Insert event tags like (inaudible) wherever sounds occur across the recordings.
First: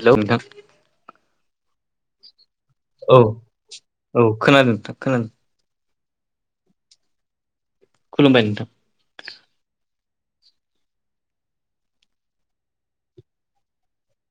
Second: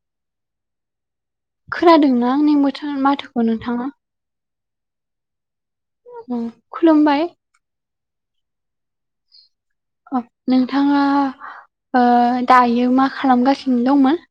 Hello नोंथां खोनादोंना आंनि बोथोर औ माथोखौ नोंथाङा - औ खोनादों था खोनादों खुलुमबाय। खुलुमबाय नोंथां। अ नोंथाङा ओ दायो मा खालामगासिनो दंमोन?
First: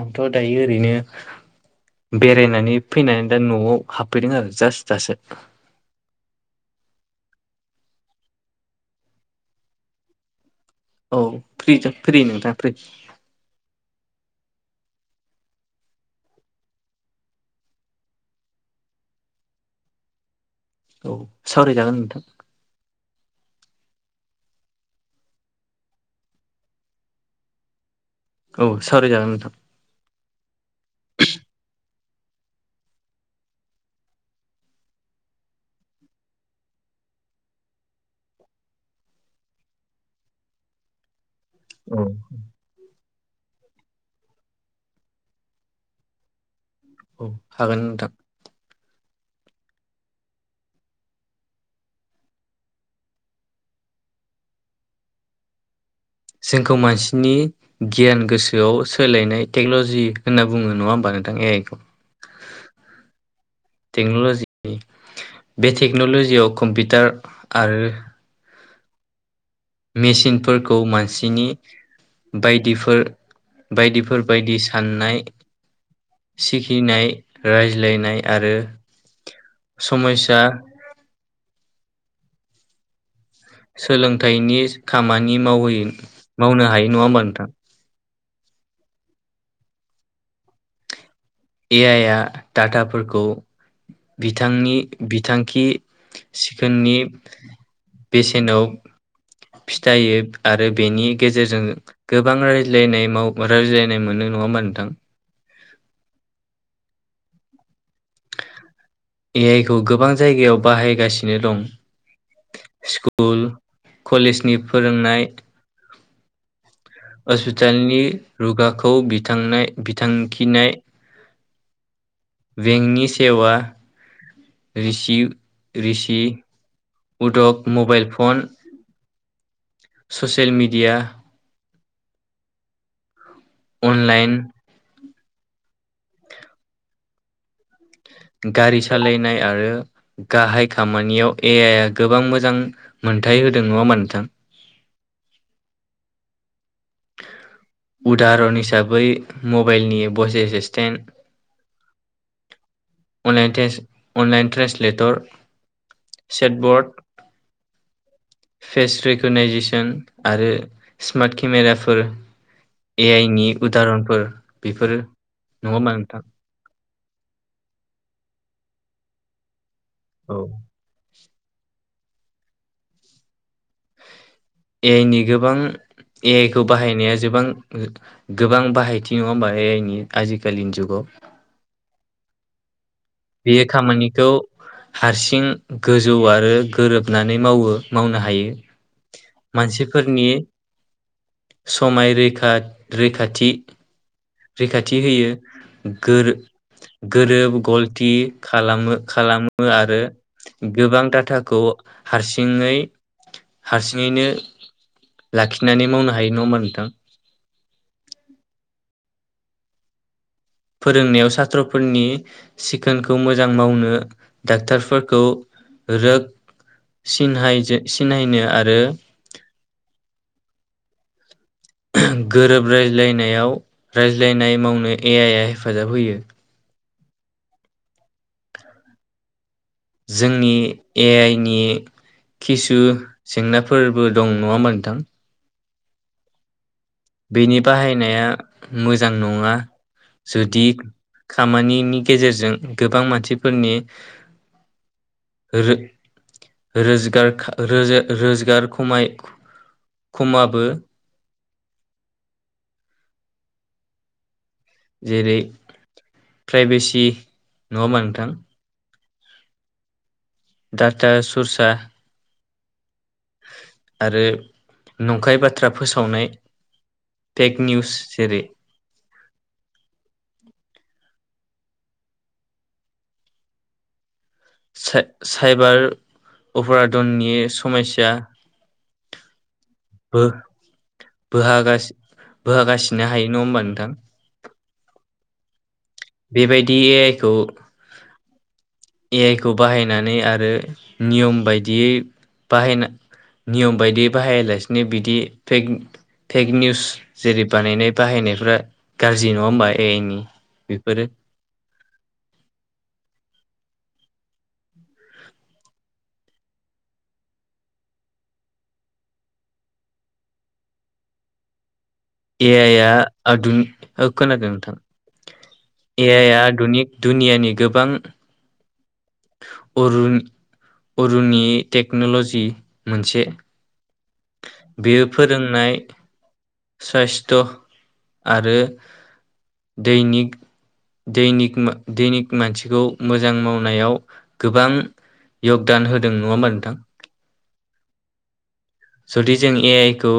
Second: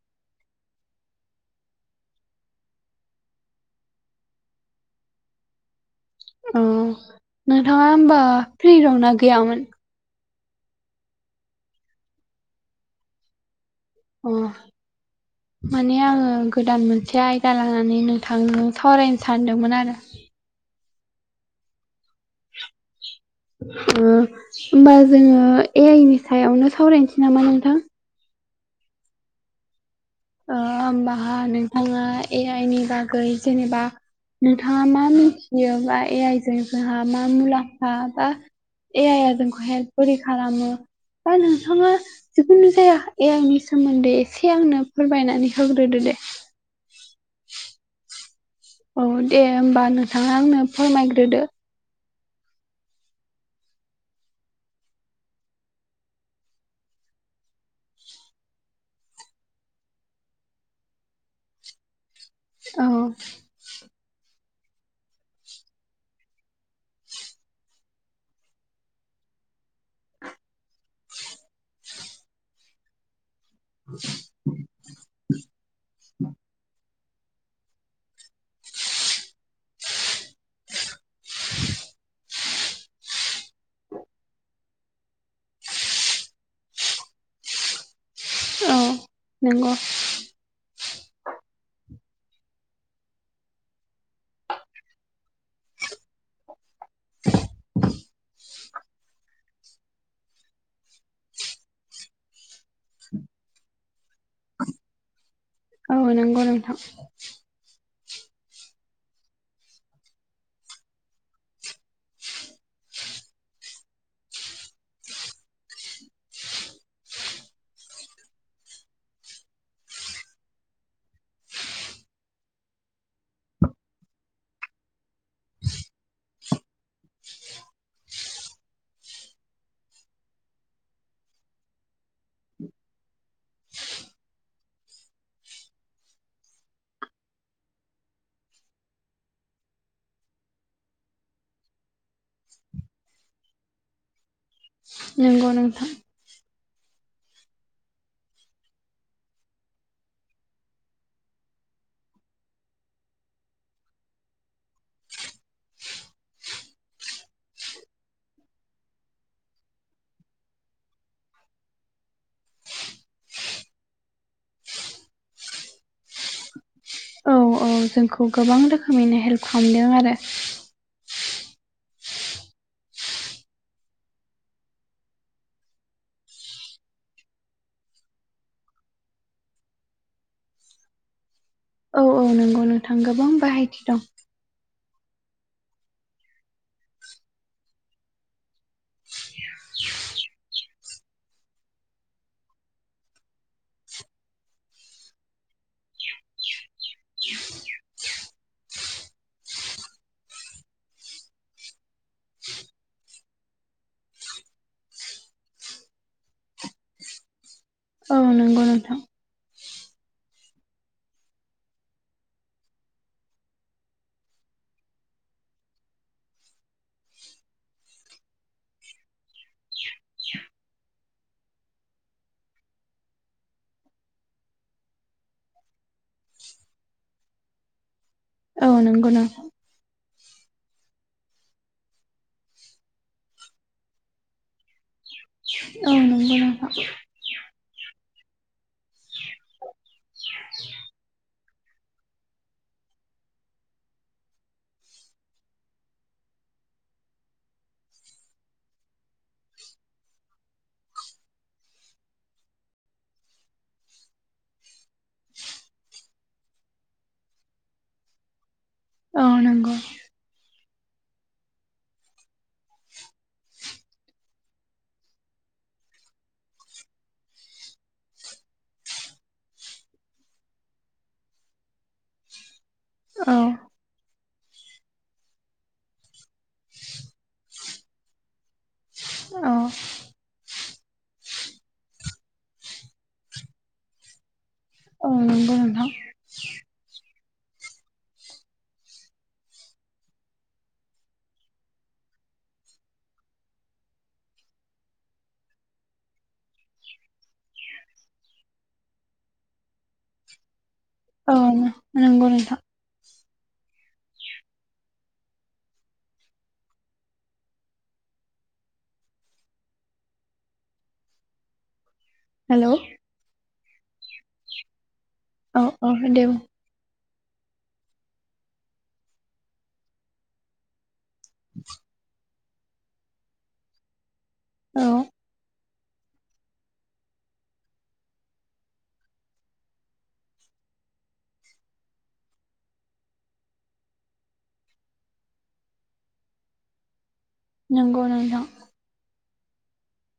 आंथ' दायो ओरैनो बेरायनानै फैनानै दा न'आव हाबफैदों आरो जास्ट दासो। ओ नोंथाङा होमबा फ्रि दंना गैयामोन? औ फ्रि फ्रि नोंथां फ्रि। अ। माने आङो गोदान मोनसे आयदा लानानै नोंथांजों सावरायनो सानदोंमोन आरो। औ सावरायजागोन नोंथां। (inaudible) ओ होमबा जोङो ए आइ नि सायावनो सावरायनोसै नामा नोंथां? औ सावरायजागोन नोंथां। ओ होमबाहा नोंथाङा ए आइ नि बागै जेनेबा नोंथाङा मा मिथियो बा ए आइ जों जोंहा मा मुलाम्फा बा ए आइ आ जोंखौ हेल्प बोरै खालामो फानो नोंथाङा औ जिखुनु जाया ए आइ नि सोमोन्दै एसे आंनो फोरमायनानै होग्रोदो दे। औ हागोन नोंथां। औ दे होमबा नोंथाङा आंनो फोरमायग्रोदो। जोंखौ मानसिनि गियान गोसोआव सोलायनाय टेकन'ल'जि होनना बुङो नङा होमबा नोंथां ए आइ खौ। औ। टेक्न'ल'जिनि बे टेक्न'ल'जियाव कम्पिटार आरो मेसिनफोरखौ मानसिनि बायदिफोर बायदिफोर बायदि साननाय सिखिनाय रायज्लायनाय आरो समय्सा (inaudible) सोलोंथाइनि खामानि मावहै मावनो हायो नङा होमबा नोंथां? औ नंगौ। ए आइ आ दाटाफोरखौ बिथांनि बिथांखि सिखोननि बेसेनाव फिथायो आरो बेनि गेजेरजों गोबां रायज्लायनाय माव रायज्लायनाय मोनो नङा होमबा नोंथां? औ नंगौ नोंथां। ए आइ खौ गोबां जायगायाव बाहायगासिनो दं। स्कुल कलेजनि फोरोंनाय हस्पिटालनि रुगाखौ बिथांनाय बिथांखिनाय बेंकनि सेवा रिसिब रिसि उदग mobile phone social media online गारि सालायनाय आरो गाहाय खामानियाव ए आइ आ गोबां मोजां मोनथाय होदों नङा होमबा नोंथां? नंगौ नोंथां। उदाहरन हिसाबै मबेलनि भइस एसिसटेन्ट (inaudible) अनलाइन टेस अनलाइन ट्रेन्सलेटर सेकबर्ड फेस रेक'कनाइजेसन आरो स्मार्ट केमेराफोर। ए आइ नि उदाहरनफोर बेफोरो नङा होमबा नोंथां? औ औ जोंखौ गोबां रोखोमैनो हेल्प खालामदों आरो। औ। ए आइ नि गोबां ए आइ खौ बाहायनाया जोबां गोबां बाहायथि नङा होमबा ए आइ नि आजिखालिनि जुगाव। औ औ नोंगौ नोंथां गोब बे खामानिखौ हारसिं गोजौ आरो गोरोबनानै मावो मावनो हायो। मानसिफोरनि समाय रैखाथ रैखाथि रैखाथि होयो गोर गोरोब गल थि खालामो खालामो आरो गोबां दाटाखौ हारसिङै हारसिङैनो लाखिनानै मावनो हायो नङा ओमबा नोंथां? औ नोंगौ नोंथां। फोरोंनायाव सात्र'फोरनि सिखोनखौ मोजां मावनो डाक्टारफोरखौ रोग सिनहायजो सिनायनो आरो गोरोब रायज्लायनायाव रायज्लायनाय मावनो ए आइ आ हेफाजाब होयो। औ नंगौ नोंथा जोंनि ए आइ नि खिसु जेंनाफोरबो दं नङा ओमबा नोंथां? औ नंगौ नोंथां। बेनि बाहायनाया मोजां नङा। जुदि खामानिनि गेजेरजों गोबां मानसिफोरनि रो रोजगार खा रोजा रोजगार खमाय खमाबो जेरै प्राइभेसि नङा ओमबा नोंथां? औ नंगौ। डाटा सुरसा आरो नंखाय बाथ्रा फोसावनाय तेक निउस जेरै औ सा साइबार अफारादननि समास्या औ बो बोहागासि बोहागासिनो हायो नङा ओमबा नोंथां? औ नंगौ नोंथां। बेबायदि ए आइ खौ ए आइ खौ बाहायनानै आरो नियम बायदियै बाहायना नियम बायदि बाहायालासिनो बिदि फेक फेक निउस जेरै बानायनाय बाहायनायफ्रा गाज्रि नङा होमबा ए आइनि (unintelligible) औ नो नोंगौ नोंथां। ए आइ हेलौ आ आधुनि खोनादों नोंथां औ औ ए दे आइ बुं। आ आदुनिक दुनियानि गोबां अरुन अरुननि टेक्न'ल'जि मोनसे औ बेयो फोरोंनाय साइस्ट आरो दैनिक दैनिक मो दैनिक मानसिखौ मोजां मावनायाव गोबां यगदान होदों नङा ओमबा नोंथां? नोंगौ नोंथां। जुदि जों ए आइ खौ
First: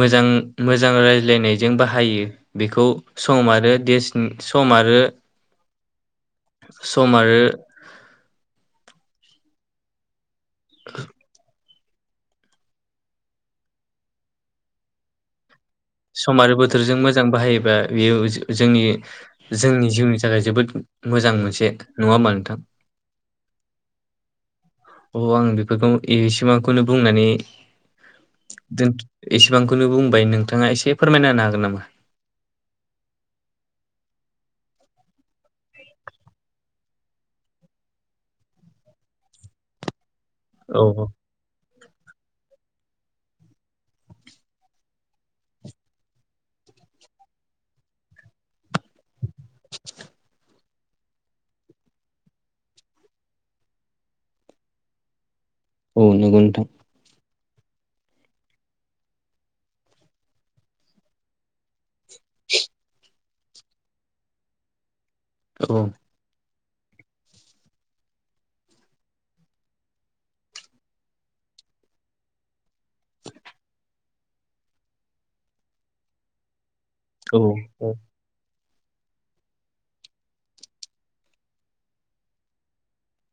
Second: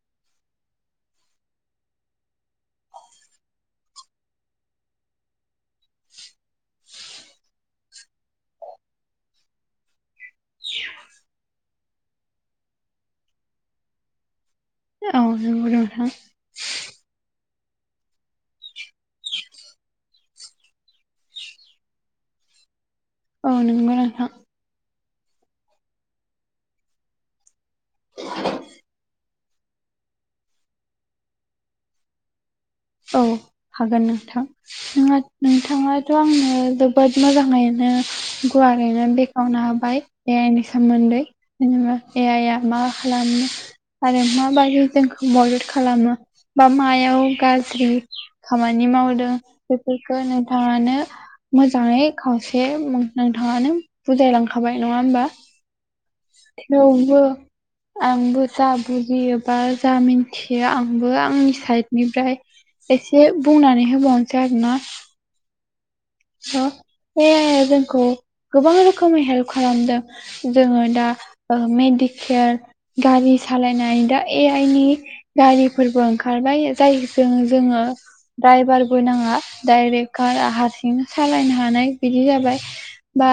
मोजां मोजां रायज्लायनायजों बाहायो बेखौ सम आरो देसनि सम आरो (inaudible) सम आरो औ नोंगौ नो सम आरो बोथोरजों मोजां बाहायोबा बेयो जोंनि जोंनि जिउनि थाखाय जोबोद मोजां मोनसे नङा होमबा नोंथां? औ नोंगौ नोंथां। अ' आं बेफोरखौ एसेबांखौनो बुंनानै दो एसेबांखौनो बुंबाय नोंथाङा एसे फोरमायना होनो हागोन नामा? औ हागोन नोंथां। नोंआ नोंथाङाथ' आंनो जोबोद मोजाङैनो गुवारैनो बे खेवनो होबाय ए आइ नि औ सोमोन्दै जेनेबा ए आइ आ मा खालामनो। आरो माबायदि जोंखौ मदद खालामो बा मायाव गाज गज्रि खामानि मावदो बेफोरखौ नोंथाङानो मोजाङै खावसे नोंथाङानो बुजाय लांखाबाय नङा होमबा? औ नंगौ नोंथां थेवबो आंबो जा बुजियो बा जा मिन्थियो आंबो आंनि साइद निफ्राय एसे बुंनानै होबावनोसै आरो ना। औ। स' ए आइया जोंखौ गोबां रोखोमै हेल्प खालामदों। जोङो दा ओ मेडिकेर गारि सालायनाय दा ए आइ नि गारिफोरबो ओंखारबाय जाय जों औ जोङो औ द्राइभारबो नाङा डाइरेक्ट कारा हार बिनो सालायनो हानाय बिदि जाबाय। बा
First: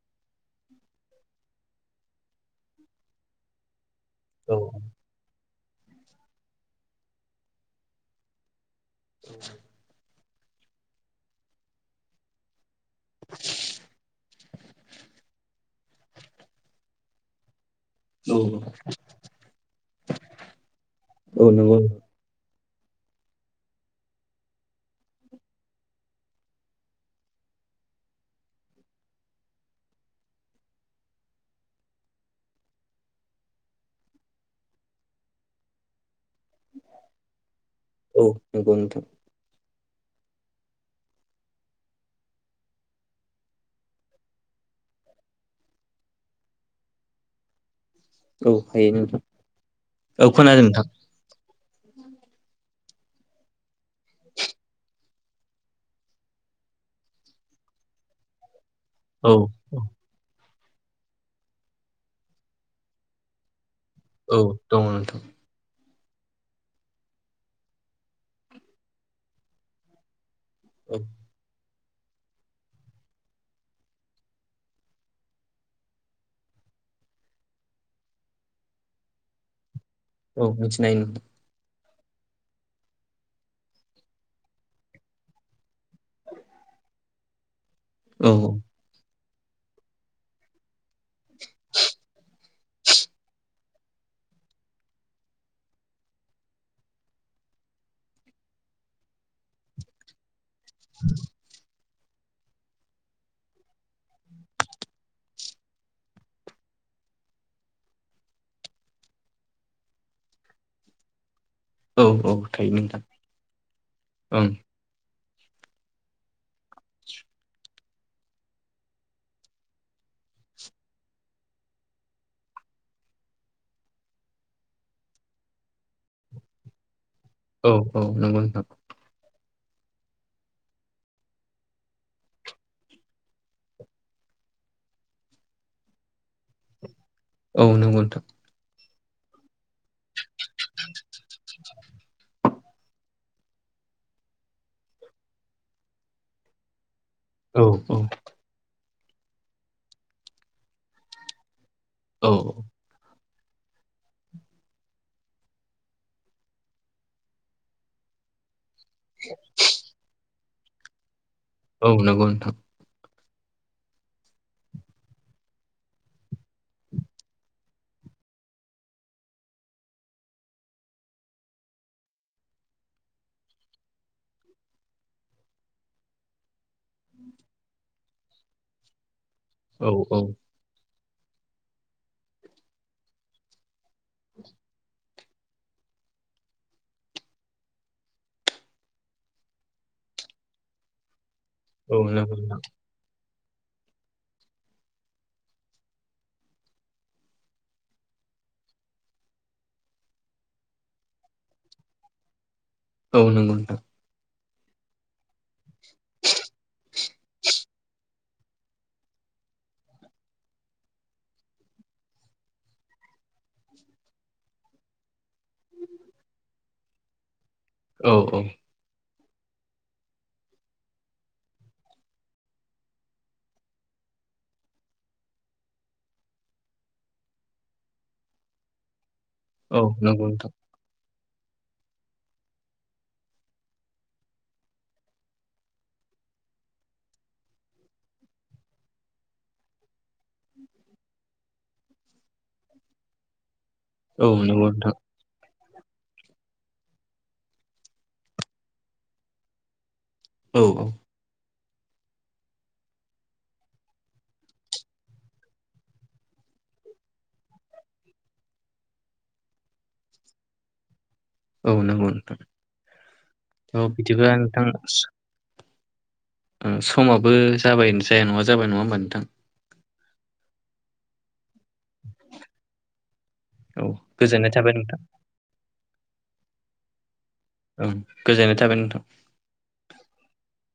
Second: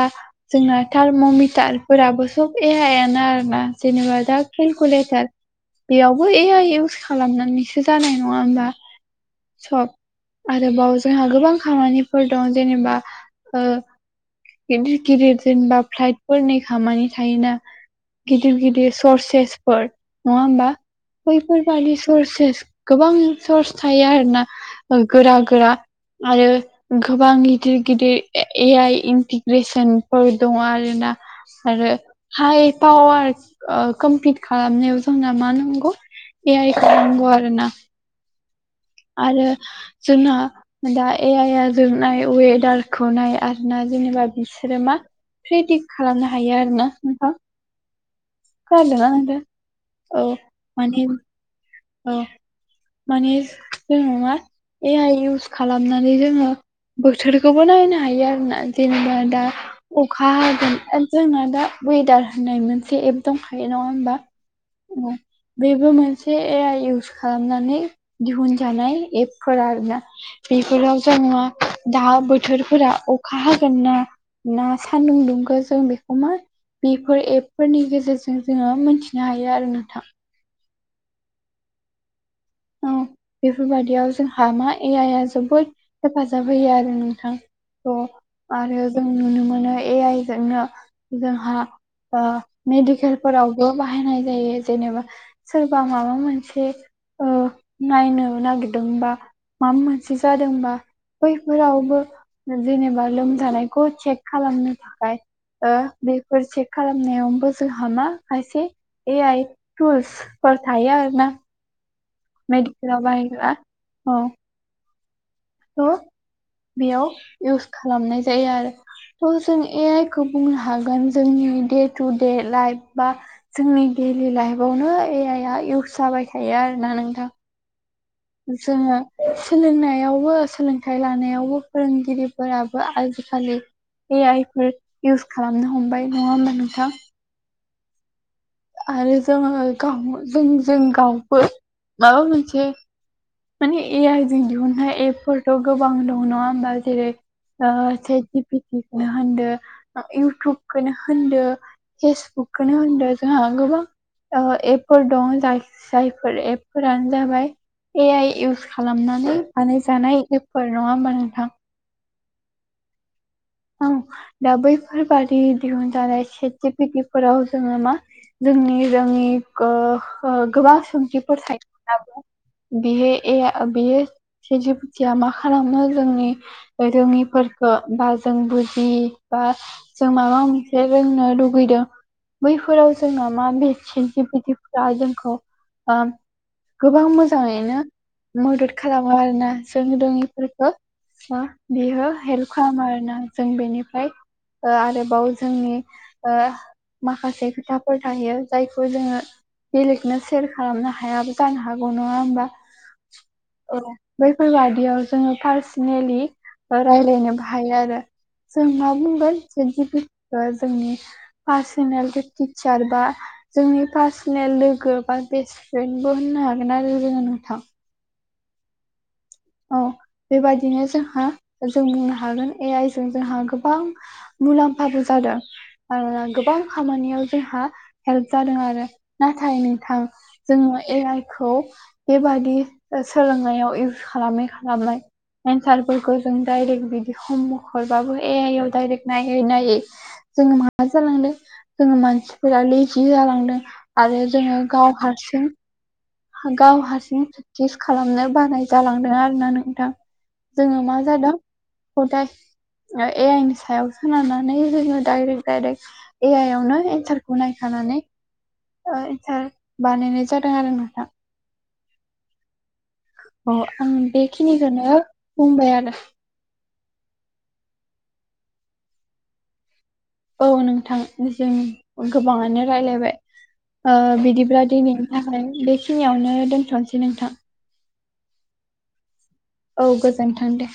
जोंना थारम'मिटारफोराबो सब ए आइयानो आरोना। जेनबा दा खेलखुलेथार बेयावबो ए आइ इउस खालामनानैसो जानाय नङा होमबा? सब आरोबाव जोंहा गोबां खामानिफोर दं जेनेबा ओह गिदिर गिदिर जेनबा फ्लाइटफोरनि खामानि थायोना। गिदिर औ गिदिर सर्सेसफोर नङा होमबा औ नंगौ बैफोरबादि सर्सेस गोबां सर्स थायो आरोना गोरा गोरा आरो गोबां गिदिर गिदिर ए आइ इन्टिग्रेसनफोर दङ' आरोना। आरो हाइ पावार ओ कमपिट खालामनायाव जोंना मा नांगौ ए आइखौ नांगौ आरो ना। औ नंगौ नोंथां। आरो जोंना दा ए आइया जोबनाय वेदारखौ नाय आरोना जेनेबा बिसोरो मा फ्रेदिख्त खालामनो हायो आरो ना नोंथां। औ हायो खोनादोंना नोंथां? औ खोनादों नोंथां माने औ मनि जों मा ए आइ इउस खालामनानै जोङो बोथोरखौबो नायनो हायो आरोना जेनेबा औ दा अखा हागोन जोंना दा वेदार होननाय मोनसे एप दंखायो नङा होमबा? औ दङ' औ नोंथां। बेबो मोनसे ए आइ इउस खालामनानै दिहुनजानाय एपफोर आरोना। औ बेफोराव जों मा दा बोथोरफोरा अखा हागोन ना ना सानदुं दुंखो जों बेखौ मा बेफोर एपफोरनि गेजेरजों जोङो मोनथिनो हायो आरो नोंथां। औ मिन्थिनायनि औ बेफोरबायदियाव जोंहा मा ए आइया जोबोद हेफाजाब होयो आरो नोंथां। औ थ' आरो जों नुनो मोनो ए आइ जोंनो जोंहा ओ मेडिकेलफोरावबो बाहायनाय जायो जेनेबा सोरबा माबा मोनसे ओ नायनो नागिरदोंबा माबा मोनसे जादोंबा बैफोरावबो जेनेबा लोमजानायखौ चेक खालामनो थाखाय ओ बेफोर चेक खालामनायावबो जोंहा मा खायसे ए आइ टुसफोर थायो आरो ना औ औ थायो नोंथां मेडिखेलाव बाहायग्रा औ ओं थ' बेयाव इउस खालामनाय जायो आरो थ जों ए आइ खौ बुंनो हागोन जोंनि दे टु दे लाइफ बा जोंनि डेलि लाइफआवनो ए आइ आ इउस जाबाय थायो आरोना नोंथां। औ औ नंगौ नोंथां जोङो सोलोंनायावबो सोलोंथाइ लानायावबो फोरोंगिरिफोराबो आजिखालि ए आइफोर इउस खालामनो हमबाय नङा होमबा नोंथां। औ नंगौ नोंथां आरो जोङो गाव जों जों गावबो माबा मोनसे माने ए आइ जों दिहुननाय एपफोरथ' गोबां दं नङा होमबा जेरै ओ औ औ सेट जि पि टि खौनो होनदो इउटुबखौनो होनदो औ फेसबुकखौनो होनदो जोंहा गोबां ओ एपफोर दं जाय जायफोर एपफोरानो जाबाय। ए आइ इउस खालामनानै माने जानाय एफोर नङा होमबा नोंथां। औ नगौ नोंथां। औ दा बैफोरबादि दिहुनजानाय सेट जि पि टि फोराव जोङो मा जोंनि जोंनि गो ओ गोबां सोंथिफोर थायोब्लाबो बे ए बेयो सेट जि पि टिआ मा खालामो जोंनि रोङिफोरखौ बा जों बुजि बा औ जों औ माबा मोन से रोंनो लुगैदों बैफोराव जोंना मा बे सेट जि फि टि फोरा जोंखौ ओ गोबां मोजाङैनो मदद खालामो आरोना जों रोङिफोरखौ औ बेयो नंगौ हेल्प नोंथां खालामो आरो ना जों बेनिफ्राय ओ आरोबाव जोंनि ओ माखासे खोथाफोर थायो जायखौ जोङो बेलेगनो सेयार खालामनो हायाबो जानो हागौ नङा होमबा औ नगौ नोंथां। औ बैफोरबादियाव जोङो पारसनेलि रायलायनोबो हायो आरो जों मा बुंगोन सेट जि पि टिखौ जोंनि पार्सनेल टिचार बा जोंनि पार्सनेल लोगो बा बेस्ट फ्रेन्डबो होननो हागोन आरो जोङो नोंथां। औ औ औ बेबायदिनो जोंहा जों बुंनो हागोन ए आइ जों जोंहा गोबां मुलाम्फाबो जादों आरोना गोबां खामानियाव जोंहा हेल्प जादों आरो नाथाय औ नोंथां नंगौ नोंथां जोङो ए आइ खौ बेबादि सोलोंनायाव इउ खालामै खालामै एन्सारफोरखौ जों डायरेक्ट बिदि हमवर्क हरबाबो ए आइआव डायरेक्ट नायै नायै जोङो मा जालांदों जोङो मानसिफोरा लेजि जालांदों। औ आरो जोङो नंगौ नोंथां गाव हारसिं गाव हारसिं प्रेक्टिस खालामनो बानाय जालांदों आरोना नोंथां। औ जोङो औ मा जादों खदाय ए आइ नि सायाव सोनारनानै जोङो दडाइरेक्ट दडाइरेक्ट ए आइ आवनो एनसारखौ नायखानानै ओ इन्सार बानायनाय जादों आरो नोंथां। औ नोंगौ नोंथां। अ औ आं बिदिब्ला नोंथां बेखिनिखौनो बुंबाय आरो उम समाबो जाबाय जाया नङा जाबाय नङा होमबा नोंथां। औ नोंथां जों गोबाङानो रायलायबाय औ ओ गोजोननाय बिदिब्ला थाबाय नोंथां दिनैनि था ओमफ्राय बेखिनियावनो दोनथ'नोसै नोंथां। ओम गोजोननाय थाबाय नोंथां। औ गोजोन्थों दे।